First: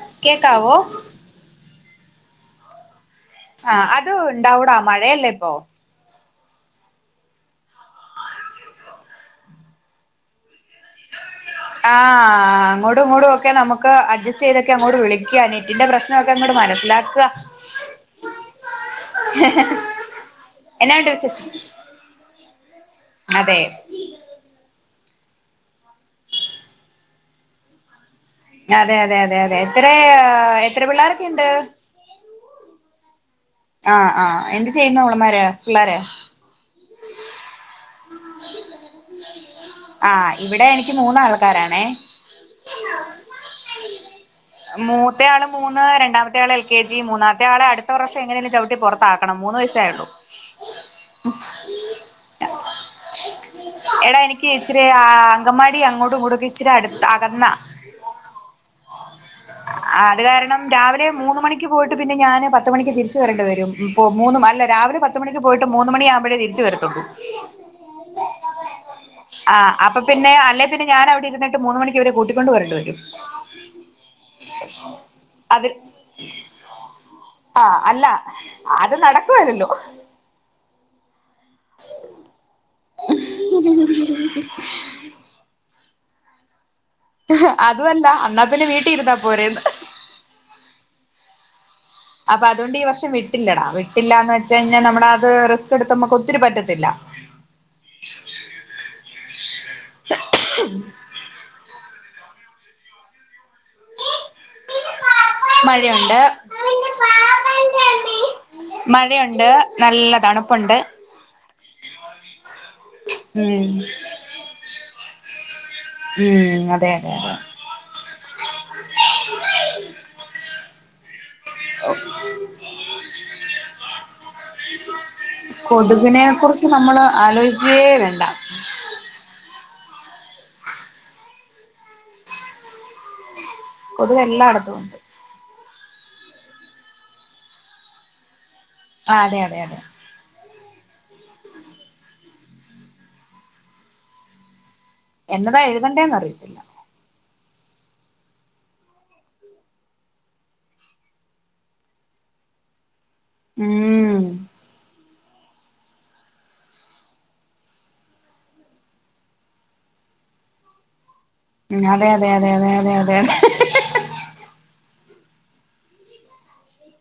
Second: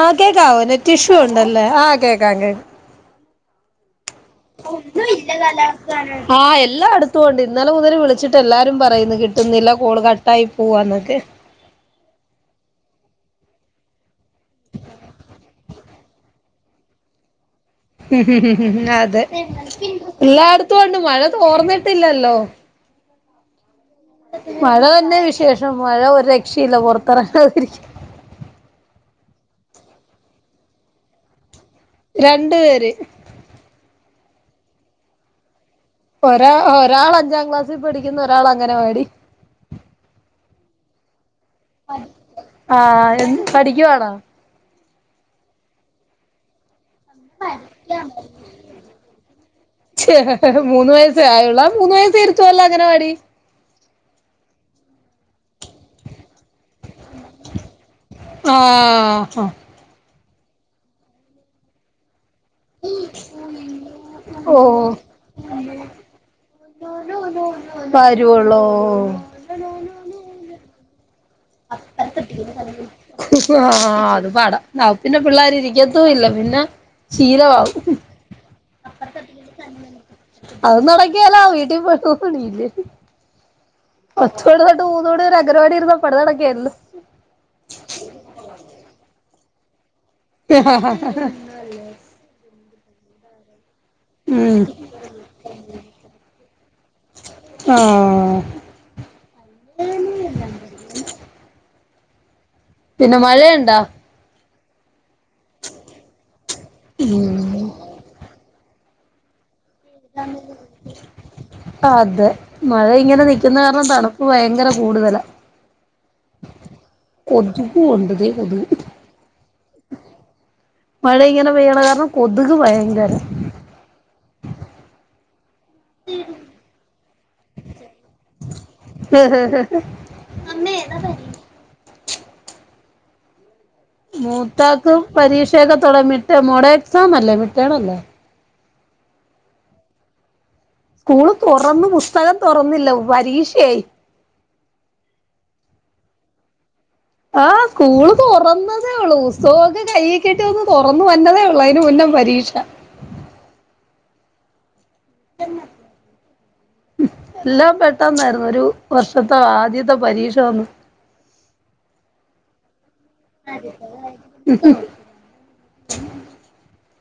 ആഹ് കേക്കാവോ net issue ഉണ്ടല്ലേ ആഹ് കേക്കാം കേ ആഹ് അത് ഉണ്ടാവൂടാ മഴയല്ലേ ഇപ്പൊ ആഹ് എല്ലാംടുത്തൊണ്ട് ഇന്നലെ മുതല് വിളിച്ചിട്ട് എല്ലാരും പറയുന്നു കിട്ടുന്നില്ല കോള് ക കട്ടായി പോവാനോക്കെ ആഹ് അങ്ങോ ടുംഇങ്ങോടും ഒക്കെ നമുക്ക് അഡ്ജസ്റ്റ് ചെയ്തൊക്കെ അങ്ങോട്ട് വിളിക്ക നെറ്റിന്റെ പ്രശ്ന നൊക്കെ അങ്ങോട് മനസ്സിലാക്ക ഉ ഉ അതെ എല്ലായിടത്തുണ്ട് എന്നാണ്ട് മഴ വിശേഷം തോർന്നിട്ടില്ലല്ലോ അതെ മഴ തന്നെ വിശേഷം മഴ ഒരു രക്ഷയില്ല പോറത്തിറങ്ങതിരിക്കും അതെ അതെ അതെ അതെ എത്ര എത്ര പിള്ളോരൊക്കെണ്ട് രണ്ടു പേര് ആഹ് ആഹ് എന്ത് ചെയ്യുന്നു അവളമാര് പിള്ളേര് ഒരാ ഒരാൾ അഞ്ചാം ക്ലാസ്സിൽ പഠിക്കുന്ന ഒരാൾ അംഗനവാടി ആഹ് ഇവിടെ എനിക്ക് മൂന്നാൾക്കാരാണേ ആ എന്ത് പഠിക്കുവാണോ മൂത്ത ആള് മൂന്ന് രണ്ടാമത്തെ ആൾ എൽ കെ ജി മൂന്നാത്തെ ആളെ അടുത്ത വർഷ എങ്ങനെങ്കും ചവിട്ടി പുറത്താക്കണം മൂന്ന് വയസ ആയോള്ളൂ ഛെ, മൂന്ന് വയസ്സ ആയുള്ള മൂന്ന് വയസ്സ് ലിരിതൊള്ളോ അംഗനവാടി എടാ എനിക്ക് ഇച്ചിരി ആ അങ്കമാടി അങ്ങോട്ടും ഇങ്ങോട്ടൊക്കെ ഇച്ചിരി അടുത്ത് അകന്നാ ആഹ് അത് കാരണം രാവിലെ മൂന്ന് മണിക്ക് പോയിട്ട് പിന്നെ ഞാന് പ പത്തുമണിക്ക് തിരിച്ച വരെണ്ടി വരും ഇ മൂന്ന് അല്ല ഓ രിവിലെ പത്ത് മണക്ക് പോയിട്ട് മൂന്ന്ണിയാവുമ്പോഴേതിരിച്ചു വരത്തുള്ളൂ വരോള്ളോ ആഹ് അപ്പ പിന്ന അല്ലെ പിന്നെ ഞാൻ അവിടെ ഇരുന്നിട്ട് മൂന്ന് മണിക്ക് ഇവരെ കൂട്ടിക്കൊണ്ട് വരേണ്ടി വരും ആഹ് അത് പാട പിന്നെ പിള്ളേർ ഇരിക്കത്തുല്ല പിന്നെ ആഹ് ശീലമാവും അല്ല അത് നടക്കെല്ലല്ലോ അത് നടകേലവീട്ടിൽ പോയിട്ട് പണിയില്ലെ പത്ത് മണി തൊട്ട് മൂന്നുമണി വരെ അങ്കനവാടിയിൽ ഇരുന്നപ്പ പണി നടക്കുകയായിരുന്നു അതുല്ല അന്നാ പിന്നെ വീട്ടിൽ ഇരുന്നാ പോരെന്ന് വരെ അംഗനവാടി ഇരുന്നാ പണി അപ്പൊ അതുകൊണ്ട് ഈ വർഷം വിട്ടില്ലടാ നടക്കേലല്ലോ വിട്ടില്ലന്ന് വെച്ച കഴിഞ്ഞാൽ ഉം നമ്മളത് റി സ്ക്ക് എടുത്ത് നമക്ക് ഒത്തിരി പറ്റത്തില്ല ആഹ് പിന്നെ മഴയുണ്ടാ? മഴയുണ്ട് ഉം മഴയുണ്ട് നല്ല തണുപ്പുണ്ട് അതെ മഴ ഇങ്ങനെ നിക്കുന്ന ഉം കാരണം ത ണുപ്പ് ഭയങ്കര കൂടുതല ഉം അതെ അതെ അതെ കൊതൂണ്ട് തേ കൊതു മഴ ഇങ്ങനെ പെയ്യണ കാരണം കൊതുക് ഭയങ്കര കൊതുകിനെ കുറിച്ച് നമ്മള് ആലോയ്ക്കേ വേണ്ട ഭയങ്കരം കൊതുക് എല്ലായിടത്തും മൂത്താക്ക് ഉണ്ട് പരീക്ഷയൊക്കെത്തടെ മിഡ് ടേം മോഡൽ എക്സാം അല്ലേ മിഡ് ടേം അല്ലേ ആഹ് അതെ അതെ അതെ സ്കൂള് തുറന്ന്‌ പുസ്തകം തൊറന്നില്ല പരീക്ഷയായി എന്നതാ എഴുതണ്ടേന്ന് അറിയത്തില്ല ആഹ് സ്കൂള് തുറന്നതേ ഉള്ളൂ പുസ്തവോക്കെ കൈയ്യി കിട്ടി ഒന്ന് തൊറന്നു വരുന്നതേ ഉള്ളു അയ്ന് മുന്നേ പരീ രീക്ഷ ഉം ഉം [unintelligible] എല്ലാം പെട്ടെന്നായിരുന്നു ഒരു വർഷത്തെ ആദ്യത്തെ പരീക്ഷ വന്ന് ഉം അതെ അതെ അതെ അതെ അതെ അതെ ഉ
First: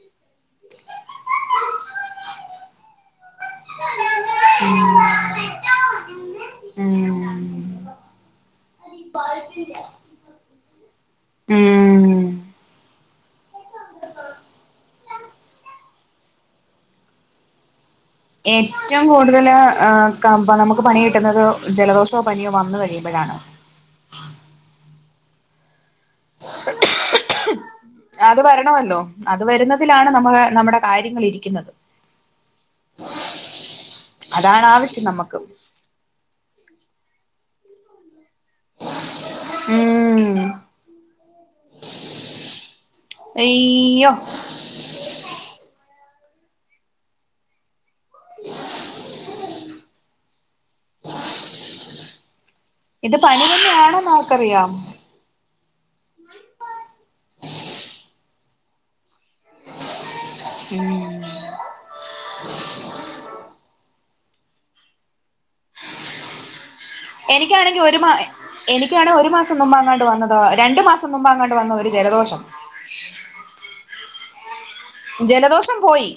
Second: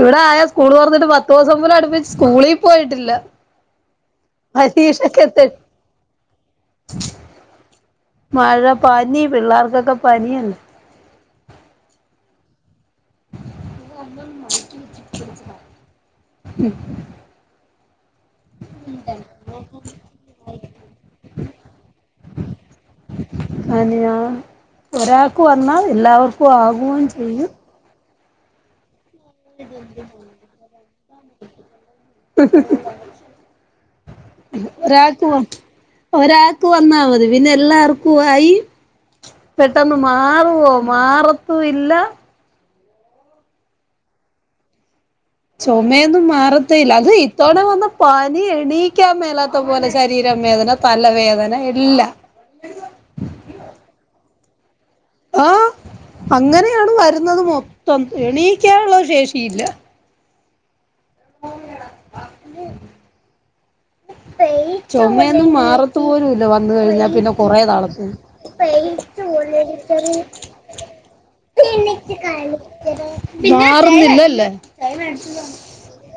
ഇവിടെ ആകെ സ്കൂള് തുറന്നിട്ട് പത്ത് ദിവസം പോലും അടുപ്പിച്ച് സ്കൂളീ പോയിട്ടില്ല പരീക്ഷക്കെത്ത് മഴ പനി പിള്ളേർക്കൊക്കെ പനിയുണ്ട് ഏഹ് ഒന്നും മൈക്ക് വെച്ചിട്ട് തെളിച്ച് പറയ് ഏറ്റവും കൂടുതൽ ഏഹ് ക നമുക്ക് പണി കിട്ടുന്നത് ജലദോഷോ പനിയോ വന്നു കഴിയുമ്പഴാണ് പനിയാ ഒരാൾക്ക് വന്നാ എല്ലാവർക്കും ആകൂം ചെയ്യും അത് വരണവല്ലോ അത് വരുന്നതിലാണ് നമ്മൾ നമ്മുടെ കാര്യങ്ങൾ ഇരിക്കുന്നത് അതാണ് ആവശ്യം നമക്ക് ഒരാൾക്ക് വന്നാ മതി പിന്നെ എല്ലാർക്കും ആയി പെട്ടെന്ന് ഉം മാറുവോ മാറത്തും ഇല്ല അയ്യോ ചൊമയൊന്നും മാറത്തെയില്ല അത് ഇത്തവണ വന്ന പനി എണീക്കാൻ മേലാത്ത പോലെ ശരീരം വേദന തലവേദന എല്ലാം ഇത് പനി തന്നാണോന്ന് ആർക്കറിയാം ആഹ അങ്ങനെയാണ് വരുന്നത് മൊത്തം എണീക്കാനുള്ള ശേഷിയില്ല ഉം ചൊമയൊന്നും മാറത്ത് പോലും ഇല്ല വന്ന് കഴിഞ്ഞ എനിക്കാണെങ്കി ഒരു മാ എനിക്കാണ് ഒരു മാസം മുമ്പ് അങ്ങാണ്ട് വന്നത രണ്ടു മാസം മുമ്പങാണ്ട് വന്നതാ ഒരു ജലദോഷം മാറുന്നില്ല അല്ലേ ജലദോഷം പോയി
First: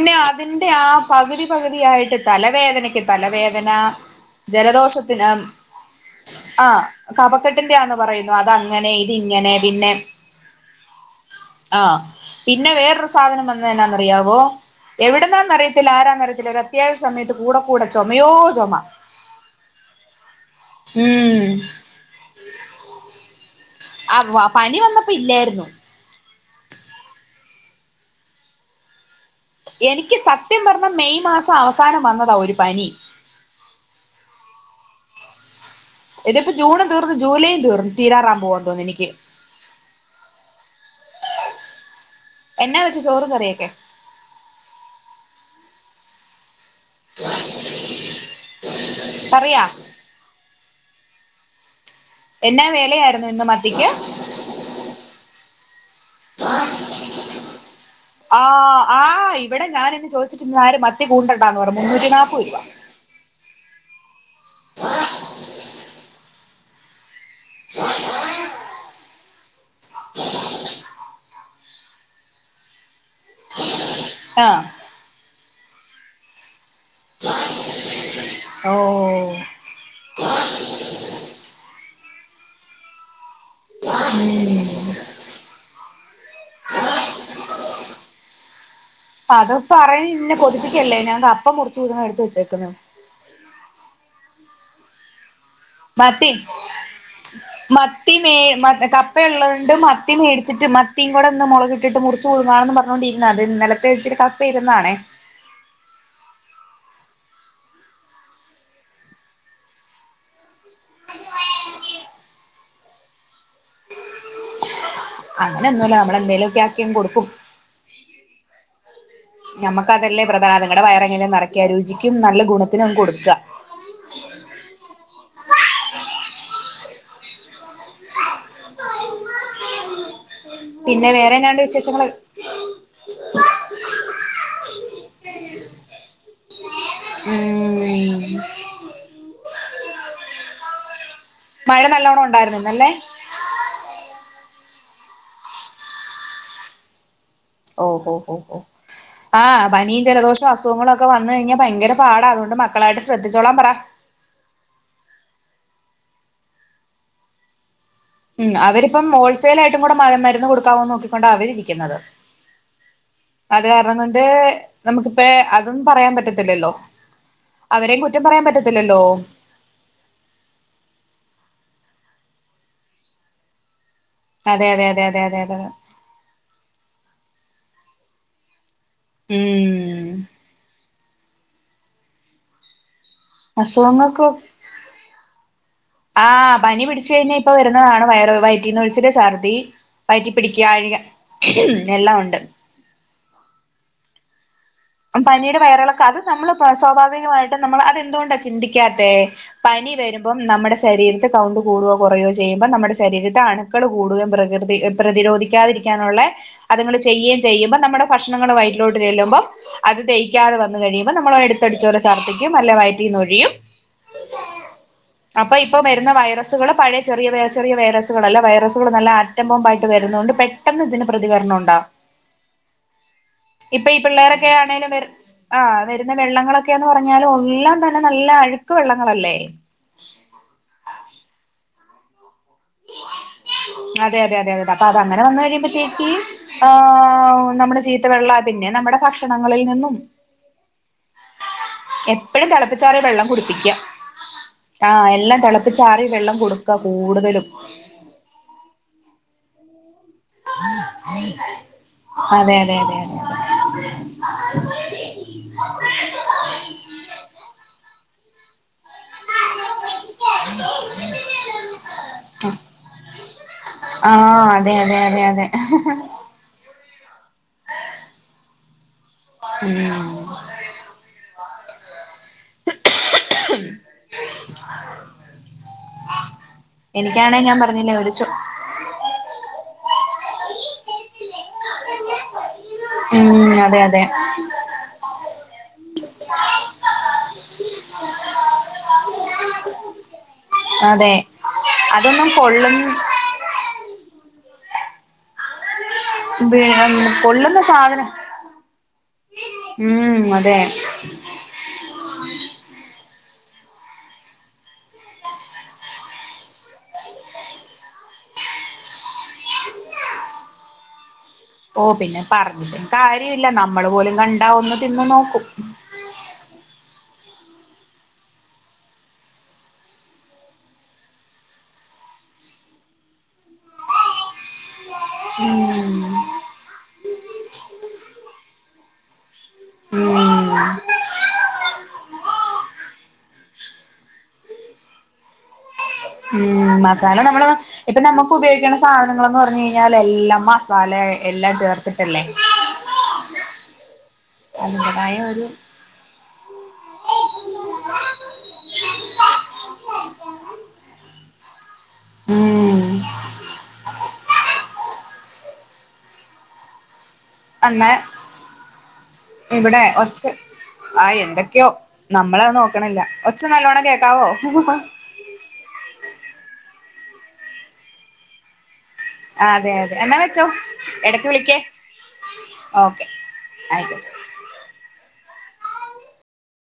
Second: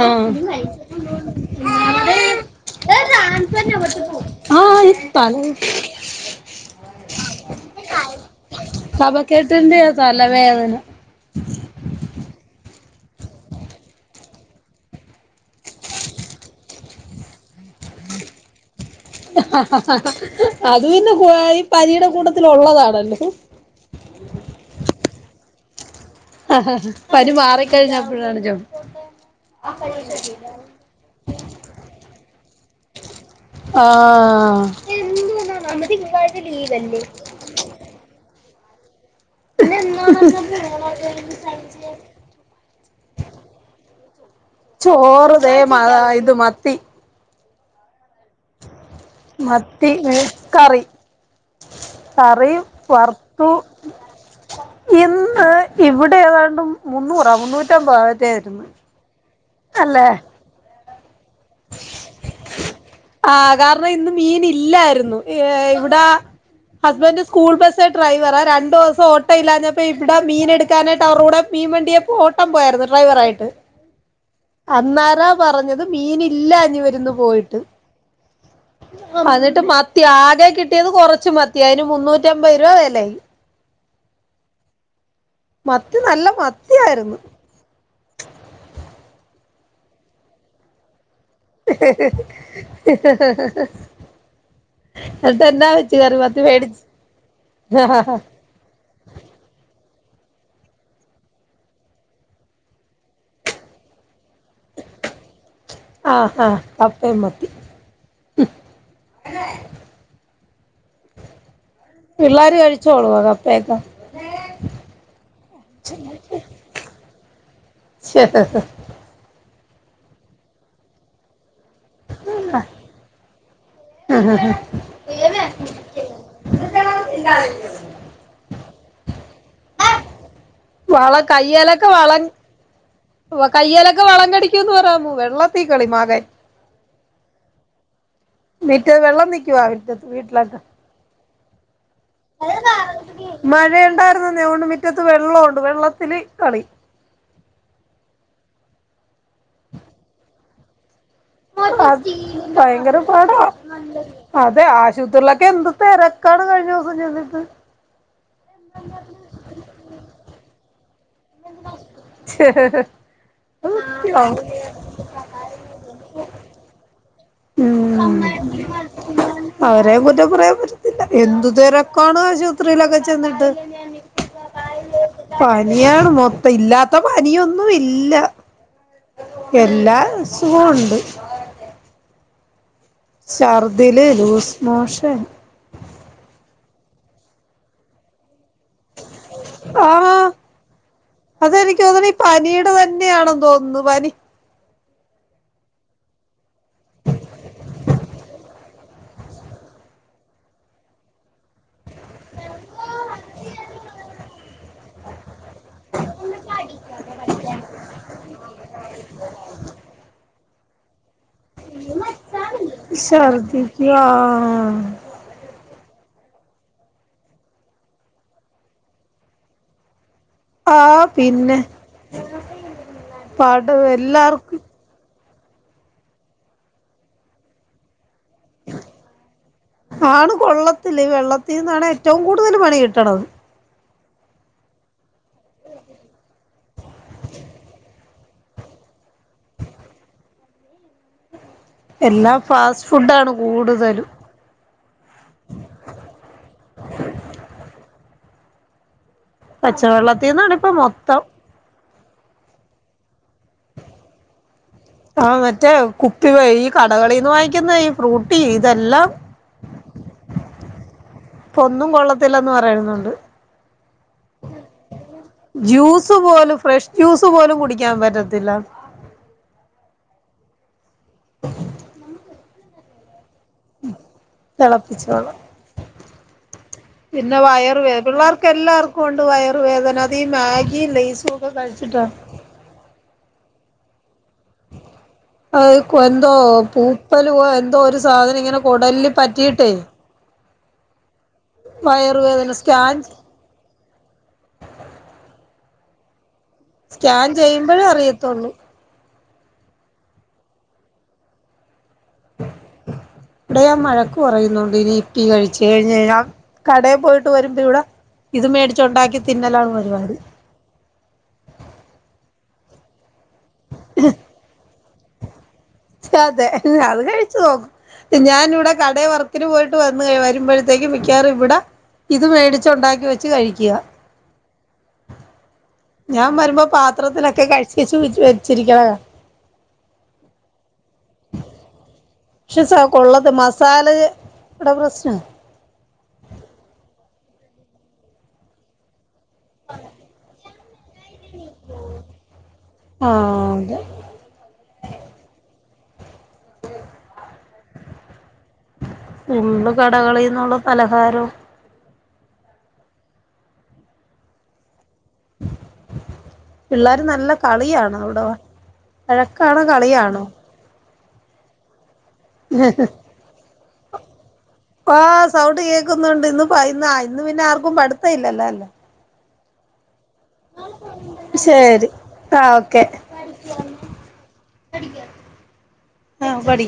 ആ അതിന്റെ ആ പകുതി പകുതിയായിട്ട് തലവേദനക്ക് തലവേദന ഈ ജലദോഷത്തിന് തല ആഹ് കഫക്കെട്ടിന്റെ ആന്ന് പറയുന്നു അതങ്ങനെ ഇതിങ്ങനെ [unintelligible] പിന്നെ തലവേദന ആഹ് പിന്നെ വേറൊരു സാധനം വന്നെ എന്നാനറിയാവോ എവിടുന്നാന്നറിയത്തില്ല ആരാന്നറിയത്തില്ല ഒരു അത്യാവശ്യ സമയത്ത് കൂടെ കൂടെ ചുമയോട് ചുമ അത് പിന്നെ ഉം [unintelligible] ഈ പനിയുടെ കൂട്ടത്തിൽ ഉള്ളതാണല്ലോ [unintelligible] പനി വന്നപ്പോ ഇല്ലാരുന്നു പനി മാറിക്കഴിഞ്ഞപ്പോഴാണ് [unintelligible] എനിക്ക് സത്യം പറഞ്ഞ മെയ് മാസം അവസാനം വന്നതാ ഒരു പനി ആഹ് ഇതിപ്പോ ജൂണും തീർന്നും ജൂലൈയും തീർന്നും തീരാറവാൻ പോകുവാൻ തോന്നുന്നു എനിക്ക് [unintelligible] എന്നാ വെച്ച് ചോറും കറിയൊക്കെ ചോറ് ദേ [unintelligible] മത്തി [inaudible] കറിയാ മത്തി മേ ക്കറി കറിയും എന്നാ വിലയായിരുന്നു ഇന്ന് വറുത്തു മത്തിക്ക് ഇന്ന് ഇവിടെ ഏതാണ്ട് മുന്നൂറാ മുന്നൂ ആഹ് ആഹ് ഇവിടെ ഞാനിന്ന് അല്ലേ ചോദിച്ചിട്ട് ആരും മത്തി കൂട്ടണ്ടാന്ന് പറഞ്ഞ് മുന്നൂറ്റി നാല്പ്പത് രൂപ ആഹ്. കാരണം ഇന്ന് മീൻ ഇല്ലായിരുന്നു ഏഹ് ഇവിടെ ഹസ്ബന്റ് സ്കൂൾ ബസ് ഡ്രൈവറാ രണ്ടു ദിവസം ഓട്ടം ഇല്ലാഞ്ഞപ്പോ ഇവിടെ മീൻ എടുക്കാനായിട്ട് അവര കൂടെ മീൻ വണ്ടിയെ ഓട്ടം പോയാരുന്നു ഡ്രൈവർ ആയിട്ട് ആഹ് അന്നാരാ പറഞ്ഞത് മീനില്ല [unintelligible] പോയിട്ട് ഓഹ് അന്നിട്ട് ആകെ കിട്ടിയത് കുറച്ച് മത്തിയ അതിന് മുന്നൂറ്റിമ്പത് രൂപ വിലയും ഉം മത്തി നല്ല മത്തിയാരുന്ന് അത് [unintelligible] കൊതിപ്പിക്കല്ലേ ഞാൻ മുറിച്ച് കൂട്ടുന്ന എടുത്ത് വെച്ചേക്കുന്നു എന്നിട്ടെന്നാ പറ്റി കറി മത്തി മേടിച്ച് [unintelligible] ഉപ്പ ഉള്ളോണ്ട് മത്തി മേടിച്ചിട്ട് മത്തിയും കൂടെ ഒന്ന് മുളകിട്ടിട്ട് മുറിച്ച് പുഴുങ്ങാന്നും പറഞ്ഞോണ്ടിരുന്നതാ അത് ഇന്നലത്തെ ഇച്ചിരി ക ഇരുന്നാണെ ആഹ് ആഹ് കപ്പയും മത്തി പിള്ളാര് കഴിച്ചോളുവോ കപ്പയൊക്കെ? അങ്ങനെ ഒന്നുല്ല നമ്മളെന്തേലൊക്കെ ആക്കിയങ്ങ് കൊടുക്കും നമ്മുക്കതല്ലേ പ്രധാനം ഇതിങ്ങടെ വയറെങ്ങനെയാ നറക്കാ രുചിക്കും നല്ല ഗുണത്തിനും അങ്ങ് കൊടുക്ക ആഹ് ആഹ് പിന്നെ വള വേറെന്നാണ്ട് കയ്യെലൊക്കെ വിശേഷങ്ങള് വളൻ കയ്യെലൊക്കെ വളം കടിക്കൂന്ന് പറ വെള്ളത്തീ കളി മകൻ ഉം ഉം [unintelligible] വെള്ളം നിക്കുവാ മുറ്റത്ത് വീട്ടിലൊക്കെ മഴ നല്ലോണം ഉണ്ടായിരുന്നോ നല്ലേ? മഴയുണ്ടായിരുന്നന്നെ അതോണ്ട് മിറ്റത്ത് വെള്ളവുണ്ട് വെള്ളത്തില് കളി ഓഹ ഓഹ് ഓഹ് ഓഹ് ആഹ് പനിയും ജലദോഷവും അസുഖങ്ങ ളൊക്കെ വന്ന് കഴിഞ്ഞാ ഭയങ്കര അത് പാട അതുകൊണ്ട് ഭയങ്കര മക്കളായിട്ട് പാടാ ശ്രദ്ധിച്ചോളാൻ പറ അതെ ആശുപത്രിയിലെക്കെ എന്ത് തെരക്കാണ് കഴിഞ്ഞ ദിവസം ചെന്നിട്ട് ഉം അവരിപ്പം ഹോൾസെയിൽ ആയിട്ടും കൂടെ മരുന്ന് കൊടുക്കാവോന്ന് നോക്കി കൊണ്ട അവരിരിക്കുന്നത് അത് കാരണം കൊണ്ട് നമുക്കിപ്പെ അതും പറയാൻ പറ്റത്തില്ലല്ലോ അവരെയും കുറ്റം പറയാൻ പറ്റത്തില്ലല്ലോ? അവരേം കുറ്റം പറയാൻ പറ്റത്തില്ല എന്തു തെരക്കാണ് ആശുപത്രിയിലൊക്കെ ചെന്നിട്ട് അതെ അതെ അതെ അതെ അതെ അതെ പനിയാണ് മൊ ത്തം ഇല്ലാത്ത പനിയൊന്നു ഇല്ല എല്ലാ ഉം അസുഖവും ഉണ്ട് ശർദില് അസുഖങ്ങൾക്ക് ലൂസ് മോഷൻ ആഹ് പനി പിടിച്ച് കഴിഞ്ഞാ ഇപ്പൊ വരുന്നതാണ് വയറ് വയ റ്റിന്നൊഴിച്ചില്, ഛർദി, ആഹ് വയറ്റി പിടിക്കാഴിക അതെനിക്ക് തോന്നുണു ഈ പനീടെ തന്നെയാണെന്ന് തോന്നുന്നു പനി ആഹ് പനിയിടെ വയറെളക്ക അത് നമ്മള് സ്വാഭാവികമായിട്ട് നമ്മൾ അതെന്തു കൊണ്ടാ ചിന്തിക്കാത്തെ? പനി വരുമ്പം നമ്മുടെ ശരീരത്ത് കൗണ്ട് കൂടോ കുറയോ ചെയ്യുമ്പോൾ നമ്മുടെ ശരീരത്ത് അണു ണുക്കള് കൂടുകയും പ്രകൃതി പ്രതിരോധി ക്കാതിരിക്കാനുള്ളെ അതിങ്ങള് ചെയ്യേം ചെയ്യുമ്പോ നമ്മുടെ ഭക്ഷണങ്ങള് വയറ്റിലോട്ട് ചെല്ലുമ്പം അത് ദഹിക്കാതെ വന്ന് കഴിയുമ്പോ നമ്മൾ എടുത്തടിച്ചോലെ ഛർദ്ദിക്കും അല്ലേ വയറ്റീന്നൊഴിയും ഛർദിക്കുക ആഹ് അപ്പൊ ഇപ്പ വരുന്ന വൈറസുകള് പഴയ ചെറിയ വ ചെറിയ വൈറസുകളല്ല വൈറസുകൾ നല്ല ആറ്റം ബോംബായിട്ട് വരുന്ന കൊണ്ട് പെ പെട്ടെന്ന് ആഹ് ഇതിന് പ്രതികരണം പിന്നെ ഉണ്ടാവും പാട് ഇപ്പൊ ഈ പിള്ളേരൊക്കെ എല്ലാർക്കും ആണേലും വ ആഹ് വരുന്ന വെള്ളങ്ങളൊക്കെ എന്ന് പറഞ്ഞാലും എല്ലാം തന്നെ നല്ല അഴുക്ക് വെള്ളങ്ങളല്ലേ ആണ് കൊള്ളത്തില്ല ഈ വെള്ളത്തിന്നാണ് ഏറ്റവും കൂടുതൽ പണി കിട്ടണത് അതെ അതെ അതെ അതെ അപ്പ അത് അങ്ങനെ വന്ന് കഴിയുമ്പത്തേക്ക് ആഹ് നമ്മളെ ചീ ത്ത വെള്ളവ പിന്നെ നമ്മുടെ ഭക്ഷണങ്ങളിൽ നിന്നും എല്ലാം എപ്പഴും ഫാസ്റ്റ് തെളപ്പിച്ചാറിയ വെള്ളം ഫുഡാണ് കുടിപ്പിക്ക കൂടുതലും ആഹ് എല്ലാം തിളപ്പിച്ചാറിയ വെള്ളം കൊടുക്ക കൂടുതലും പച്ച വെള്ളത്തീന്നാണ് ഇപ്പൊ മൊത്തം അതെ അതെ അതെ അതെ അതെ ആഹ് മറ്റേ കുപ്പി ഈ കടകളിന്ന് വാങ്ങിക്കുന്ന ഈ ഫ്രൂട്ടി ഇതെല്ലാം ഇപ്പൊന്നും കൊള്ളത്തില്ലന്ന് പറയുന്നുണ്ട്. ആഹ് അതെ അതെ അതെ അതെ ജ്യൂസ് പോലും ഫ്രഷ് ജ്യൂസ് പോലും കുടിക്കാൻ പറ്റത്തില്ല. ഉം തെളപ്പിച്ച വെള്ളം പിന്നെ എനിക്കാണെ ഞാൻ വയറു പറഞ്ഞില്ലേ വേദ ഒരു ചോ പിള്ളേർക്ക് എല്ലാർക്കും ഉണ്ട് വയറുവേദന അത് ഈ മാഗിയും ലൈസും ഒക്കെ കഴിച്ചിട്ടാ. ഉം അതെ അതെ [inaudible] അഹ് എന്തോ പൂപ്പല് പോലെ എന്തോ ഒരു സാധനം ഇങ്ങനെ കൊടലില് പറ്റിയിട്ടേ അതെ അതൊന്നും വയറുവേദന കൊള്ളു സ്കാൻ സ്കാൻ പൊള്ളുന്ന ചെയ്യുമ്പോഴേ സാധനം അറിയത്തുള്ളൂ മ്മ് അതെ ആ ഇവിടെ ഞാൻ വഴക്ക് പറയുന്നുണ്ട് ഇനി യിപ്പി കഴിച്ച് കഴിഞ്ഞ് കഴിഞ്ഞാൻ കടയിൽ പോയിട്ട് വരുമ്പോ ഇവിടെ. ഇത് മേടിച്ചുണ്ടാക്കി തിന്നലാണ് പരിപാടി. ഓ പിന്നെ പറഞ്ഞിട്ടും കാര്യമില്ല നമ്മള് പോലും കണ്ടാ ഒന്ന്. തിന്ന് നോക്കും. അതെ അത് കഴിച്ചു നോക്കും. ഞാനിവിടെ കടയിൽ വർക്കിന് പോയിട്ട് വന്ന് വരുമ്പോഴത്തേക്ക് മിക്കാവാറും ഇവിടെ. ഇത് മേടിച്ച് ഉണ്ടാക്കി വെച്ച് കഴിക്കുക. മ്മ് ഞാൻ വരുമ്പോ പാത്രത്തിനൊക്കെ കഴിച്ചേച്ച് വെച്ച് വെച്ചിരിക്കണ മ്മ് പക്ഷേ കൊള്ളത് മസാല എടെ പ്രശ്ന മ്മ് മ്മ് മസാല നമ്മള് ഇപ്പൊ നമുക്ക് ഉപയോഗിക്കണ സാധനങ്ങൾന്ന് പറഞ്ഞഴിഞ്ഞാൽ എല്ലാം മസാല. എല്ലാം ചേർത്തിട്ടല്ലേ ആഹ് അതെ അതിൻ്റെതായ ഒരു ഇന്ന് കടകളീന്നുള്ള പലഹാരോം മ്മ് മ്മ് പിള്ളാര് നല്ല അന്ന് കളിയാണോ അവിടെ വഴക്കാണോ ഇവിടെ ഒച്ച കളിയാണോ ആഹ് എന്തൊക്കെയോ നമ്മളത് നോക്കണില്ല ഒച്ച നല്ലോണ്ണം കേക്കാവോ ആഹ് സൗണ്ട് കേക്കുന്നുണ്ട് ഇന്ന് ഇ ഇന്ന് പിന്നെ ആർക്കും പഠിത്തം ഇല്ലല്ലോ അല്ലേ അതെ അതെ എന്നാ വ ച്ചോ എടക്ക് വിളിക്കേ ശരി ആ ഓക്കെ ആയിക്കോട്ടെ ആഹ് പഠിക്ക്